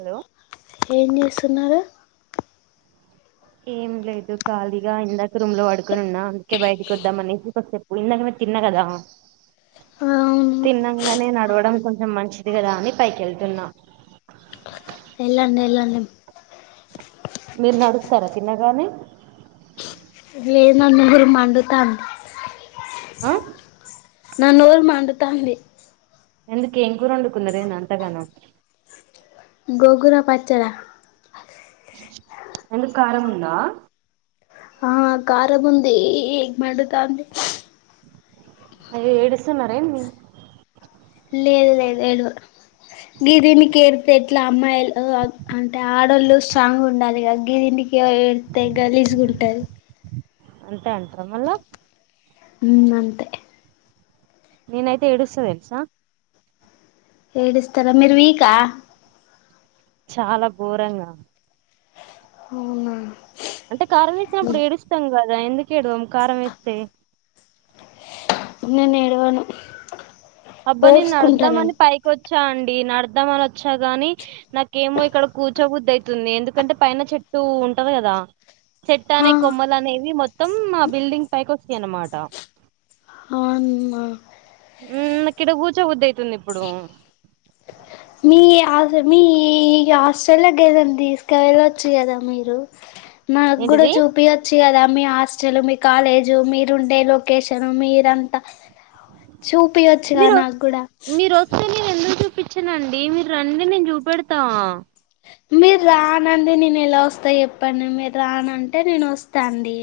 hello ఏం జేస్తున్నరు ఏం లేదు ఖాళీగా ఇందాక రూమ్ లో పడుకొనున్నా అందుకే బయటకి వద్దాం అనేసి ఒక చెప్పు ఇంద తిన్న కదా ఆ, అవును తిన్నంగానే నడవడం కొంచెం మంచిది కదా అని పైకి వెళ్తున్నా ఎళ్ళండి వెళ్ళండి మీరు నడుత్తరా తినగానే లేదు నా నోరు మండుతాంది ఆ నా నోరు మండుతాంది ఎందుకు ఏం కూర వండుకున్నరేను అంతగానం గోంగూర పచ్చడ ఎందు కారం ఉందా ఆ కారం ఉంది మండుతాంది అయ్యో ఏడుస్తున్నారా ఏమి లేదు లేదు ఏలు గిధినికే ఏరితే ఎట్లా అమ్మాయిలు అంటే ఆడళ్ళు సాంగ్ ఉండాది కదా గిరి ఎవరు ఏడితే గలీజ్గుంటది అంతే అంటర మళ్ళా ఉమ్ అంతే నేనైతే ఏడుస్త తెల్సా ఏడుస్తారా మీరు వీకా చాలా ఘోరంగా అవునా అంటే కారం వేసినప్పుడు ఏడుస్తాం కదా ఎందుకు ఎడ్వం కారం వేస్తే నేను ఎడ్వను అబ్బా నేన్ నడుద్దమని పైకి వ వచ్చా అండి నడుద్దామని వచ్చా గాని నాకేమో ఇక్కడ కూర్చోబుద్దు అయితుంది ఎందుకంటే పైన చెట్ టూ ఉంటది కదా చెట్ట అనే కొమ్మలు అనేవి మొత్తం ఆ బిల్డింగ్ పైకి వస్తాయి అన్నమాట అవ్న్న ఉ నాకిడ కూర్చో బుద్ధి అయితుంది ఇప్పుడు మీ అస్ మీ హాస్ట్రల్ కే ఏదనా తీసుకెళ్ళొచ్చు కదా మీరు మా కూడా ఏంటిది చూపియెచ్చు కదా మీ హాస్టల్ మీ కాలేజు మీరు ఉండే లొకేషన్ మీరంతా చూపియొచ్చుగా మీరు నాగుడా వచ్చేనండి మీరు రండి నేను చూపెడతా మీరు రానండి నేను ఎలా వస్తా చెప్పండి మీరు రానంటే నేను వస్తా అండి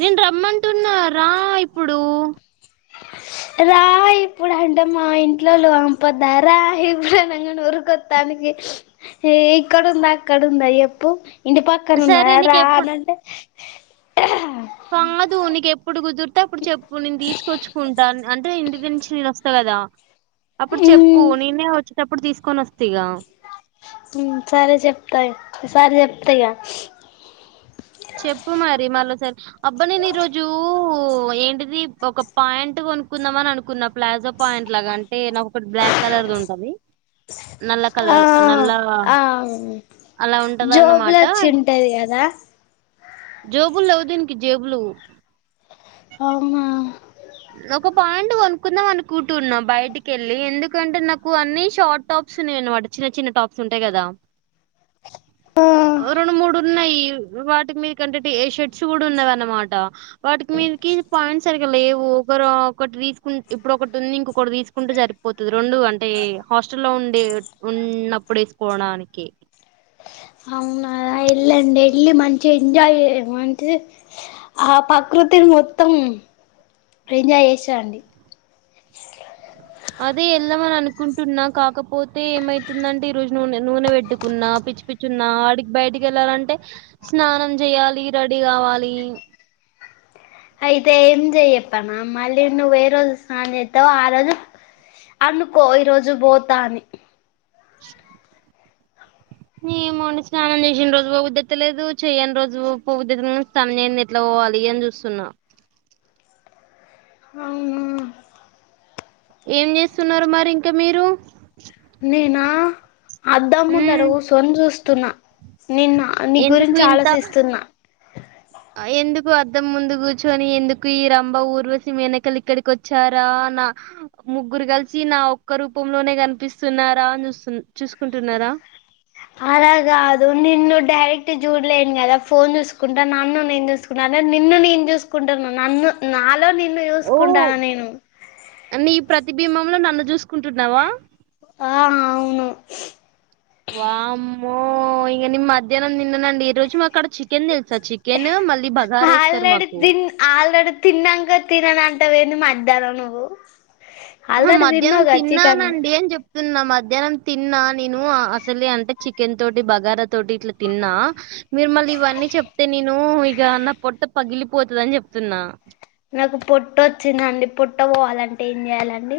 నేను రమ్మంటున్నా రా ఇప్పుడు రా ఇప్పుడు అంటే మా ఇంట్లో లోంపోద్దా రా ఇప్పుడు అనంగ ఊరికొత్తాని ఇక్కడుందా అక్కడుందా ఎప్పు ఇంటి సరే పక్కనున్నదా నీకు రా ఎప్పుడు అనంటే కాదు నికి ఎప్పుడు కుదురు తె అప్పుడు చెప్పు నేను తీసుకొచ్చుకుంటాను అంటే ఇంటి నుంచి నేను వస్తా కదా అప్పుడు చెప్పు నిన్నే వచ్చేటప్పుడు తీసుకొని వస్తిగా సరే చెప్తా ఈసారి చెప్తా ఇగా చెప్పు మరి మాల్లోసారి అబ్బా నేను ఈరోజు ఏంటిది ఒక పాయింట్ కొనుకుందాం అని అనుకున్నా ప్లాజో పాయింట్ లాగాం అంటే నాకు ఒకటి బ్లాక్ కలర్ది ఉంటుంది నల్ల కలర్ నల్ల అలా ఉంటది అన్నమాట జోబులొచ్చింటది కదా జోబులేవు దీనికి జేబులు అమ్ ఒక పాయింట్ కొనుక్కుందాం అనుకుంటున్నా బయటికెళ్ళి ఎందుకంటే నాకు అన్ని షార్ట్ టాప్ స్ ఉన్నాయ్ అనమాట చిన్న చిన్న టాప్స్ ఉంటాయి కదా రెండు మూడు ఉన్నాయి వాటికి మీరు కంటే షెట్స్ కూడా ఉన్నావనమాట వాటికి మీదకి పాయింట్స్ సరిగా లెవ్ ఇ ఒకరు ఒకటి తీసుకుంట ఇప్పుడు ఒకటి ఉంది ఇంకొకటి తీసుకుంటే సరిపోతది రెండు అంటే హాస్ట లో ఉన్ ఉండే ఉన్నప్పుడు వేసుకోడానికి ఎల్లి మంచి ఎంజాయ్ చెయ్ మంచి ఆ ప్రకృతిని మొత్తం ఏంజాయ్ చేసి రండి [inaudible] అదే ఎళ్దమని అనుకుంటున్నా కాకపోతే ఏమైతుందంటే ఈ రోజు నూనె నూనె పెట్టుకున్నా పిచ్చి పిచ్చున్నా ఆడికి బయటికి వెళ్ళాలంటే స్నానం చెయాలి రెడీ కావాలి [inaudible] అయితే ఏం చెయ్యప్పనా మళ్ళీ నువు ఏ రోజు స్నానం చెత్తావో ఆ రోజు అనుకో ఈరోజు పోతా అని [inaudible] ఏమోండి స్నానం చేసిన రోజు పోబుద్ధైతలేదు చెయని రోజు పోబుద్దైతుంది కాని స్నానం చెయ్యంది ఎట్లా పోవాలి అని చూస్తున్నా అవునా ఏం చేస్తున్నారు మరి ఇంకా మీరు నేనా అద్దమ్ముందర ఉమ్, గుసోని చూస్తున్నా నిన్న నీ ఎందుకు గురించి ఇంత ఆలోచిస్తున్నా ఎందు అద్దం ముందు కూర్చొని ఎందుకు ఈ రంబ ఊర్వశీ మేనకలు ఇక్కడికి వచ్చారా నా ముగ్గురు కలిసి నా ఒక్క రూపంలోనే కనిపిస్తున్నారా అని చూస్తు చూసుకుంటున్నారా అలా కాదు నిన్ను డైరెక్ట్ చూడలేను కదా ఫోన్ చూసుకుంటా నన్ను నేను చూసుకుంటా నిన్ను నేను చూసుకుంటున్నా నన్ను నాలో నిన్ నన్ను ఓ చూసుకుంటాన నేను నీ ప్రతిబింబంలో నన్ను చూసుకుంటున్నావా ఆ అవును వామ్మో ఇగ నిమ్ మధ్యానం తిననండి ఈ రోజు మాకడ చికెన్ తెల్సా చికెన్ మళ్ళీ బగార్ ఎస్తారు మాకు తిన్నంక తినను అంటావెంది మధ్యానం నువ్వు ఆల్రెడీ తిన్నావ్ కదా చికెన్ స్తున్నా మధ్యానం తిన్నా నేను అసలే అంటే చికెన్ తోటి బగారా తోటి ఇట్లా తిన్నా మీరు మళ్ళీ ఇవన్నీ చెప్తే నేను ఇగ నా పొట్ట పగిలిపోతుందని చెప్తున్నా నాకు పొట్ట వచ్చిందండి పొట్ట పోవాలంటే ఏం చెయాలండి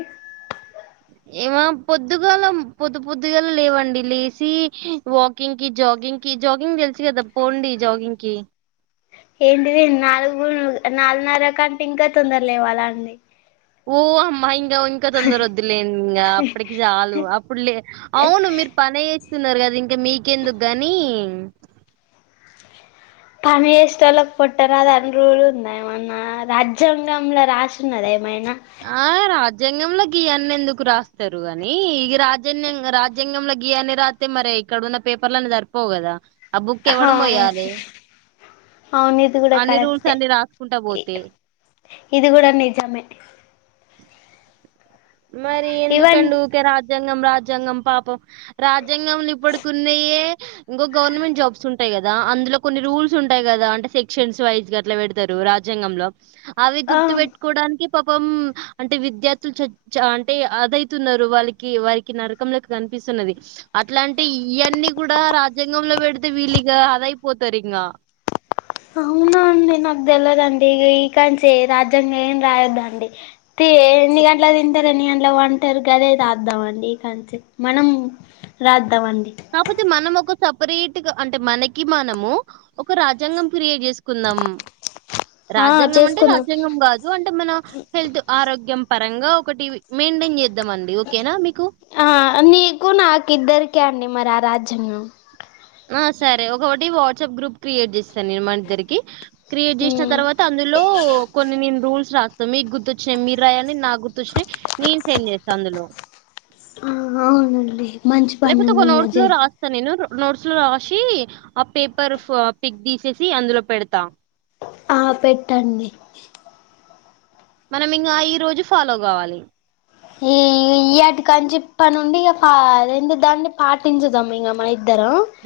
ఏమ పొద్దుగాల పొద్దు పొద్దుగాల లేవండి లేసి వాకింగ్ కి జాగింగ్ కి జాగింగ్ తెలుసు కదా పోండి జాగింగ్ కి ఏంటిది నాలుగురు నాలుగున్నర కంటే ఇంకా తొందర లేవాలండి ఓ అమ్మా ఇం ఇంకా తొందర వద్దులే ఇంగ అప్పటికి చాలు అప్పుడు లే అవును మీరు పని చేస్తున్నారు కదా ఇంకా మీకెందుకు గాని [unintelligible] పని చేసేటోళ్లకు పొట్టరాదు అని రూల్ ఉంద ఏమన్నా రాజ్యాంగంలో రాసిన్నదే ఆ రాజ్ రాజ్యాంగం లో గియన్ని ఎందుకు రాస్తారు గానీ ఇగ రాజన్ రాజ్యాంగంలో గియాన్ని రాస్తే మరి ఇక్కడ ఉన్న పేపర్లలను సరిపోవు కదా ఆ బుక్ ఎవ్వడు అవును మోయాలే అవును ఇది కూడా అన్ని రూల్స్ కరెక్టే అన్ని రాసుకుంటా పోతే ఇది కూడా నిజమే మరి ఈవెన్ ఎందుకండి ఊకే రాజ్యాంగం రాజ్యాంగం పాపం రాజ్యాంగంలో ఇప్పుడుకున్నాయే ఇంకో గవర్నమెంట్ జాబ్స్ ఉం టయి కదా అందులో కొన్ని రూల్స్ ఉంటాయి కదా అంటే సెక్షన్స్ వైజ్ అట్లా పెడతారు రాజ్యాంగంలో అవి ఆ గుర్తు పెట్టుకోవడానికి పాపం అంటే విద్యార్థులు చ చ అంటే అదైతున్నారు వాళ్ళకి వారికి నరకంలోకి కనిపిస్తున్నది అట్లాంటే ఇయన్నీ కూడా రాజ్యాంగంలో పెడితే విళ్ళింగా అదయిపోతారు ఇంగ అవున అండి నాకు తెలదండి ఇకంచి రాజ్యాంగ ఏం రాయద్దండి తి ఎన్నిగన్ గంటలకు తింటరు ఎన్ని గంటలకు వంటరు గదే రద్దామండి ఇక అంతే మనం రా కాపోతే మనం ఒక సపరేట్గా అంటే మనకి మనము ఒక రాజ్యాంగం క్రియేట్ చేసుకుందాం ఆ రాజ్యాంగం అంటే చేసుకుందాం రాజ్యాంగం కాదు అంటే మన హెల్త్ ఆరోగ్యం పరంగా ఒకటి మెండన్ చే ఆ నీకు నాకు ఇద్దరికే అండి మర ఆ రాజ్యంగం ఆ సరే ఒకొకటి వాట్సాప్ గ్రూప్ క్రియేట్ చేస్తా నేను మనిద్దరికి క్రియేట్ చేసిన ఉమ్ తర్వాత అందులో కొన్ని నేను రూల్స్ రా మీకు గుర్తొచ్చినై మీర్ రాయలి నాక్ గుర్తొచ్చినై నేను సెండ్ చేస్తా అందులో ఆ అవునండి మంచి లేపోతే ఒక పనండి ఇంగా నోడ్స్లు చే రాస్తా నెను రొ నోడ్స్ లో రాశి ఆ పేపర్ పిక్ తీసేసి అందులో పెడతా ఆ పెట్టండి మనం ఇంగా ఈ రోజు ఫాలో గావాలి ఎ ఈయ్యటి కంచి ఇప్పనుండి ఇగ పా అదేంది దాన్ని పాటించదాం ఇంగ మ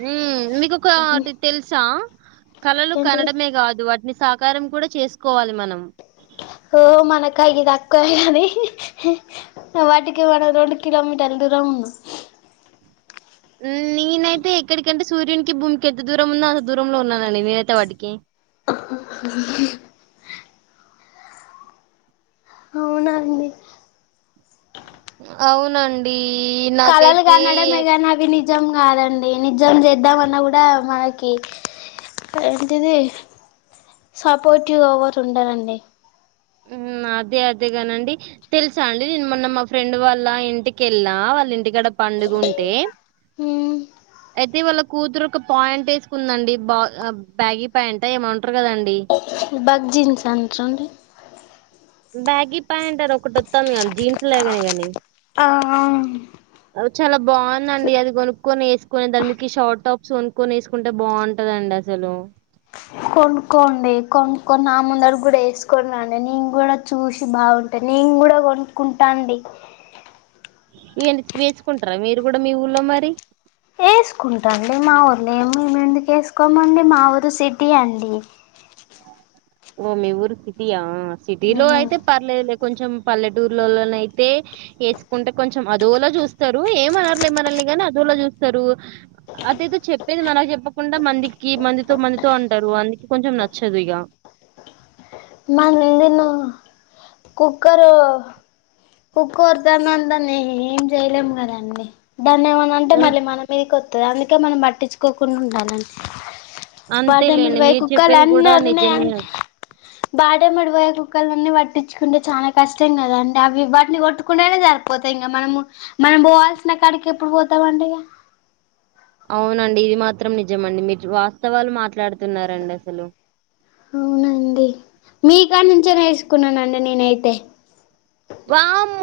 ఉం మీకు ఒకటి తెలుసా కళలు ఏంటిది కనడమే కాదు వాటిని సాకారం కూడా చేసుకోవాలి మనం ఓ మనకైయ్యి దక్కవ్ కనీ వాటికి మనం రెండు కిలోమీటర్ల దూరం ఉంగ్ [unintelligible] ఉమ్ నేనైతే ఎక్కడికంటే సూర్యునికి భూమికి ఎంత దూరం ఉన్నో అంత దూరంలో ఉన్నానండి నేనైతే వాటికి [unintelligible] [unintelligible] అవునండి అవునండి కాలలు నాకైతే కనడమే గని అవి ని నిజం గాదండి నిజం చేద్దామన్నా కూడా మనకి ఏంటిది సపోర్టివ్ ఎవర్ ఉండరండి ఉమ్ అదే అదేగానండి తెలుసా అండి నేన్ మొన్న మా ఫ్రెండ్ వాళ్ళ ఇంటికెళ్ళా వాళ్ళ ఇంటికాడ పండుగుంటే అయితే వాళ్ళక్ కూతురు ఒక పాయింట్ ఎసుకుందండి బా బ్యాగి పాయింట ఏమంటారు కదం బగ్ జీన్స్ అంట్రాండి బ్యాగి ప్యాంట్ అనొకటత్తంగా జీన్స్లగానే గని ఆ అవును కొనుకొనెసుకొని దాన్ మీకి షార్ట్ టాప్స్ కొనుక్కొని ఎసుకుంటే బాగుంటదండి అసలు కొనుక్కోండి కొనుక్కని నా ముందడికి కూడా ఎసుకొని రండి నేను కూడా చూసి బాగుంటనె నేన్ గుడా కొనుక్కుంటా అండి వేంది స్వేసుకుంటారా మీరు కూడా మీ ఊర్లో మరి ఎసుకుంటాండి మా ఊర్లే మేమ్ ఎందుకు ఎసుకోమండి మా ఊరు సిటీ అండి ఓ మీ ఊరు సిటీ ఆ సిటీలో అయితే పర్లేదులె కొంచెం పల్లెటూరులలోనయితే ఎసుకుంటే కొంచెం అదోలా చూస్తారు ఏమనర్లే మనల్ని గని అదోలా చూస్తారు అదేదో చెప్పేది మనకు చెప్పకుండా మందికి మందితో మందితో అంటారు అందుకె కొంచెం న చ్చదిగా [unintelligible] కుక్కరు కుక్కర్ తోనాం దాన్ని ఏం జెయలేమ్ కదండి దాన్ని ఏమనాంటే అన్- మళ్ళీ మన మీదికి వత్తది అందుకే మనం పట్టించుకోకుండా ఉండాలండి అంతేలేండి బాటేమ్మాడిబోయ్యి మీరు చెప్పేది కూడా నిజమే కుక్కాలన్నోర్రినయని బాటేమ్మడి పోయే కుక్కలన్నీ పట్టించుకుంటే చానా కష్టం కదా అండి అవ్వి వాటిని కొట్టుకునేదే సరిపోతా ఇంగ మనము మనం బోవాల్సిన కాడికి ఎప్పుడు పోతామండి ఇగ [inaudible] అవునండి ఇది మాత్రం నిజమండి మీరు వాస్తవాలు మాట్లాడుతున్నారండసలు అవునండి మీకానుంచే నేర్సుకున్నానండి నేనైతే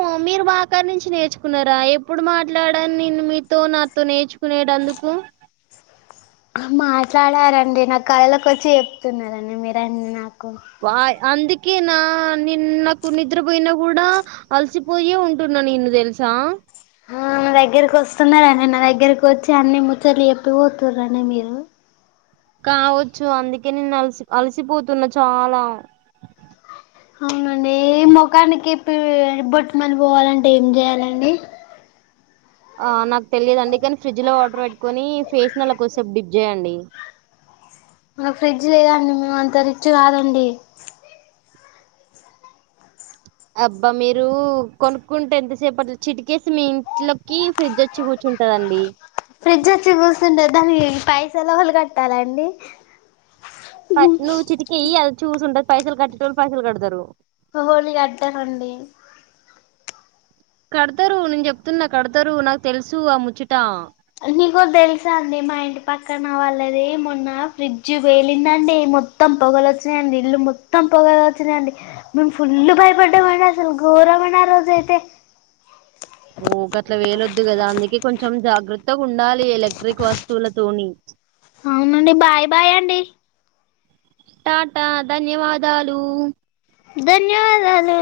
ఒ మీరు మా కానుంచి నేర్చుకున్నారా ఎప్పుడు మాట్లాడ నేను మీతో నాతో నేర్చుకునేటందుక్ తుం అ మాట్లాడారండి నా కలలకొచ్చి చెప్తున్నారండి మీరన్ని నాక్ వాయ్ అందు కేనా నిన్ నాకు నిద్రపోయినా కూడా అలసిపోయే ఉంటున్నా నేను తెలుసా ఒ నా దగ్గరకి వస్తున్నద నిన్న దగ్గరకి వచ్చి అన్ని ముచ్చట్లు చెప్పిపోతుర్రనె మీరు కావచ్చు అందుకే నేన్ అల్సి అల్సిపోతున్నా చాలా అవునండి ఎ ముఖానికెప్పి బోట్మల్ పోవాలంటే ఏం చేయాలండి [inaudible] ఆ నాక్ తెలియదండి కానీ ఫ్రిడ్జ్ లో వాటర్ పెట్టుకొని ఫేస్ నల్ల కొద్దిసేపు డిప్ చేయండి [inaudible] మాకు ఫ్రిడ్జ్ లేదండి మేము అంత రిచ్ కాదండి అబ్బా మీరు కొనుక్కుంటే ఎంతసేపట్ల చిటికేస్తె మీ ఇంట్లోకి ఫ్రిడ్జ్చ్చి కూర్చు కుంటదండి ఫ్రిడ్జ్చ్చి కూసుంటే దాని పైసల్ ఎవల్ కట్టాలండి ప నువ్వు చిటుకెయ్యి అదచ్చి కుసుంటది పైసల్ కట్టేటోళ్ళు పైసల్ కడుతరు ఎవల్ని కట్టనండి కడతరు నేన్ చెప్తున్నా కడతరు నాకు తెలుసు ఆ ముచ్చట నీకొ తెలుసా అండి మా ఇంటి పక్కన వాళ్ళది మొన్న ఫ్రిడ్జ్ పెలిందండి మొత్తం పొగలచ్చినయండి ఇల్లు మొత్తం పొగలచ్చినయండి మేమ్ ఫుల్ భయపడ్డమండి అసల్ గోరమండి ఆ రోజయితే [inaudible] ఓ గట్లా పెలొద్దు గదా అందుకే కొంచెం జాగ్రత్తగా ఉండాలి ఎలక్ట్రిక్ వస్తువులతోని [inaudible] అవునండి బాయ్ బాయ్ అండి టాటా ధన్యవాదాలు ధన్యవాదాలు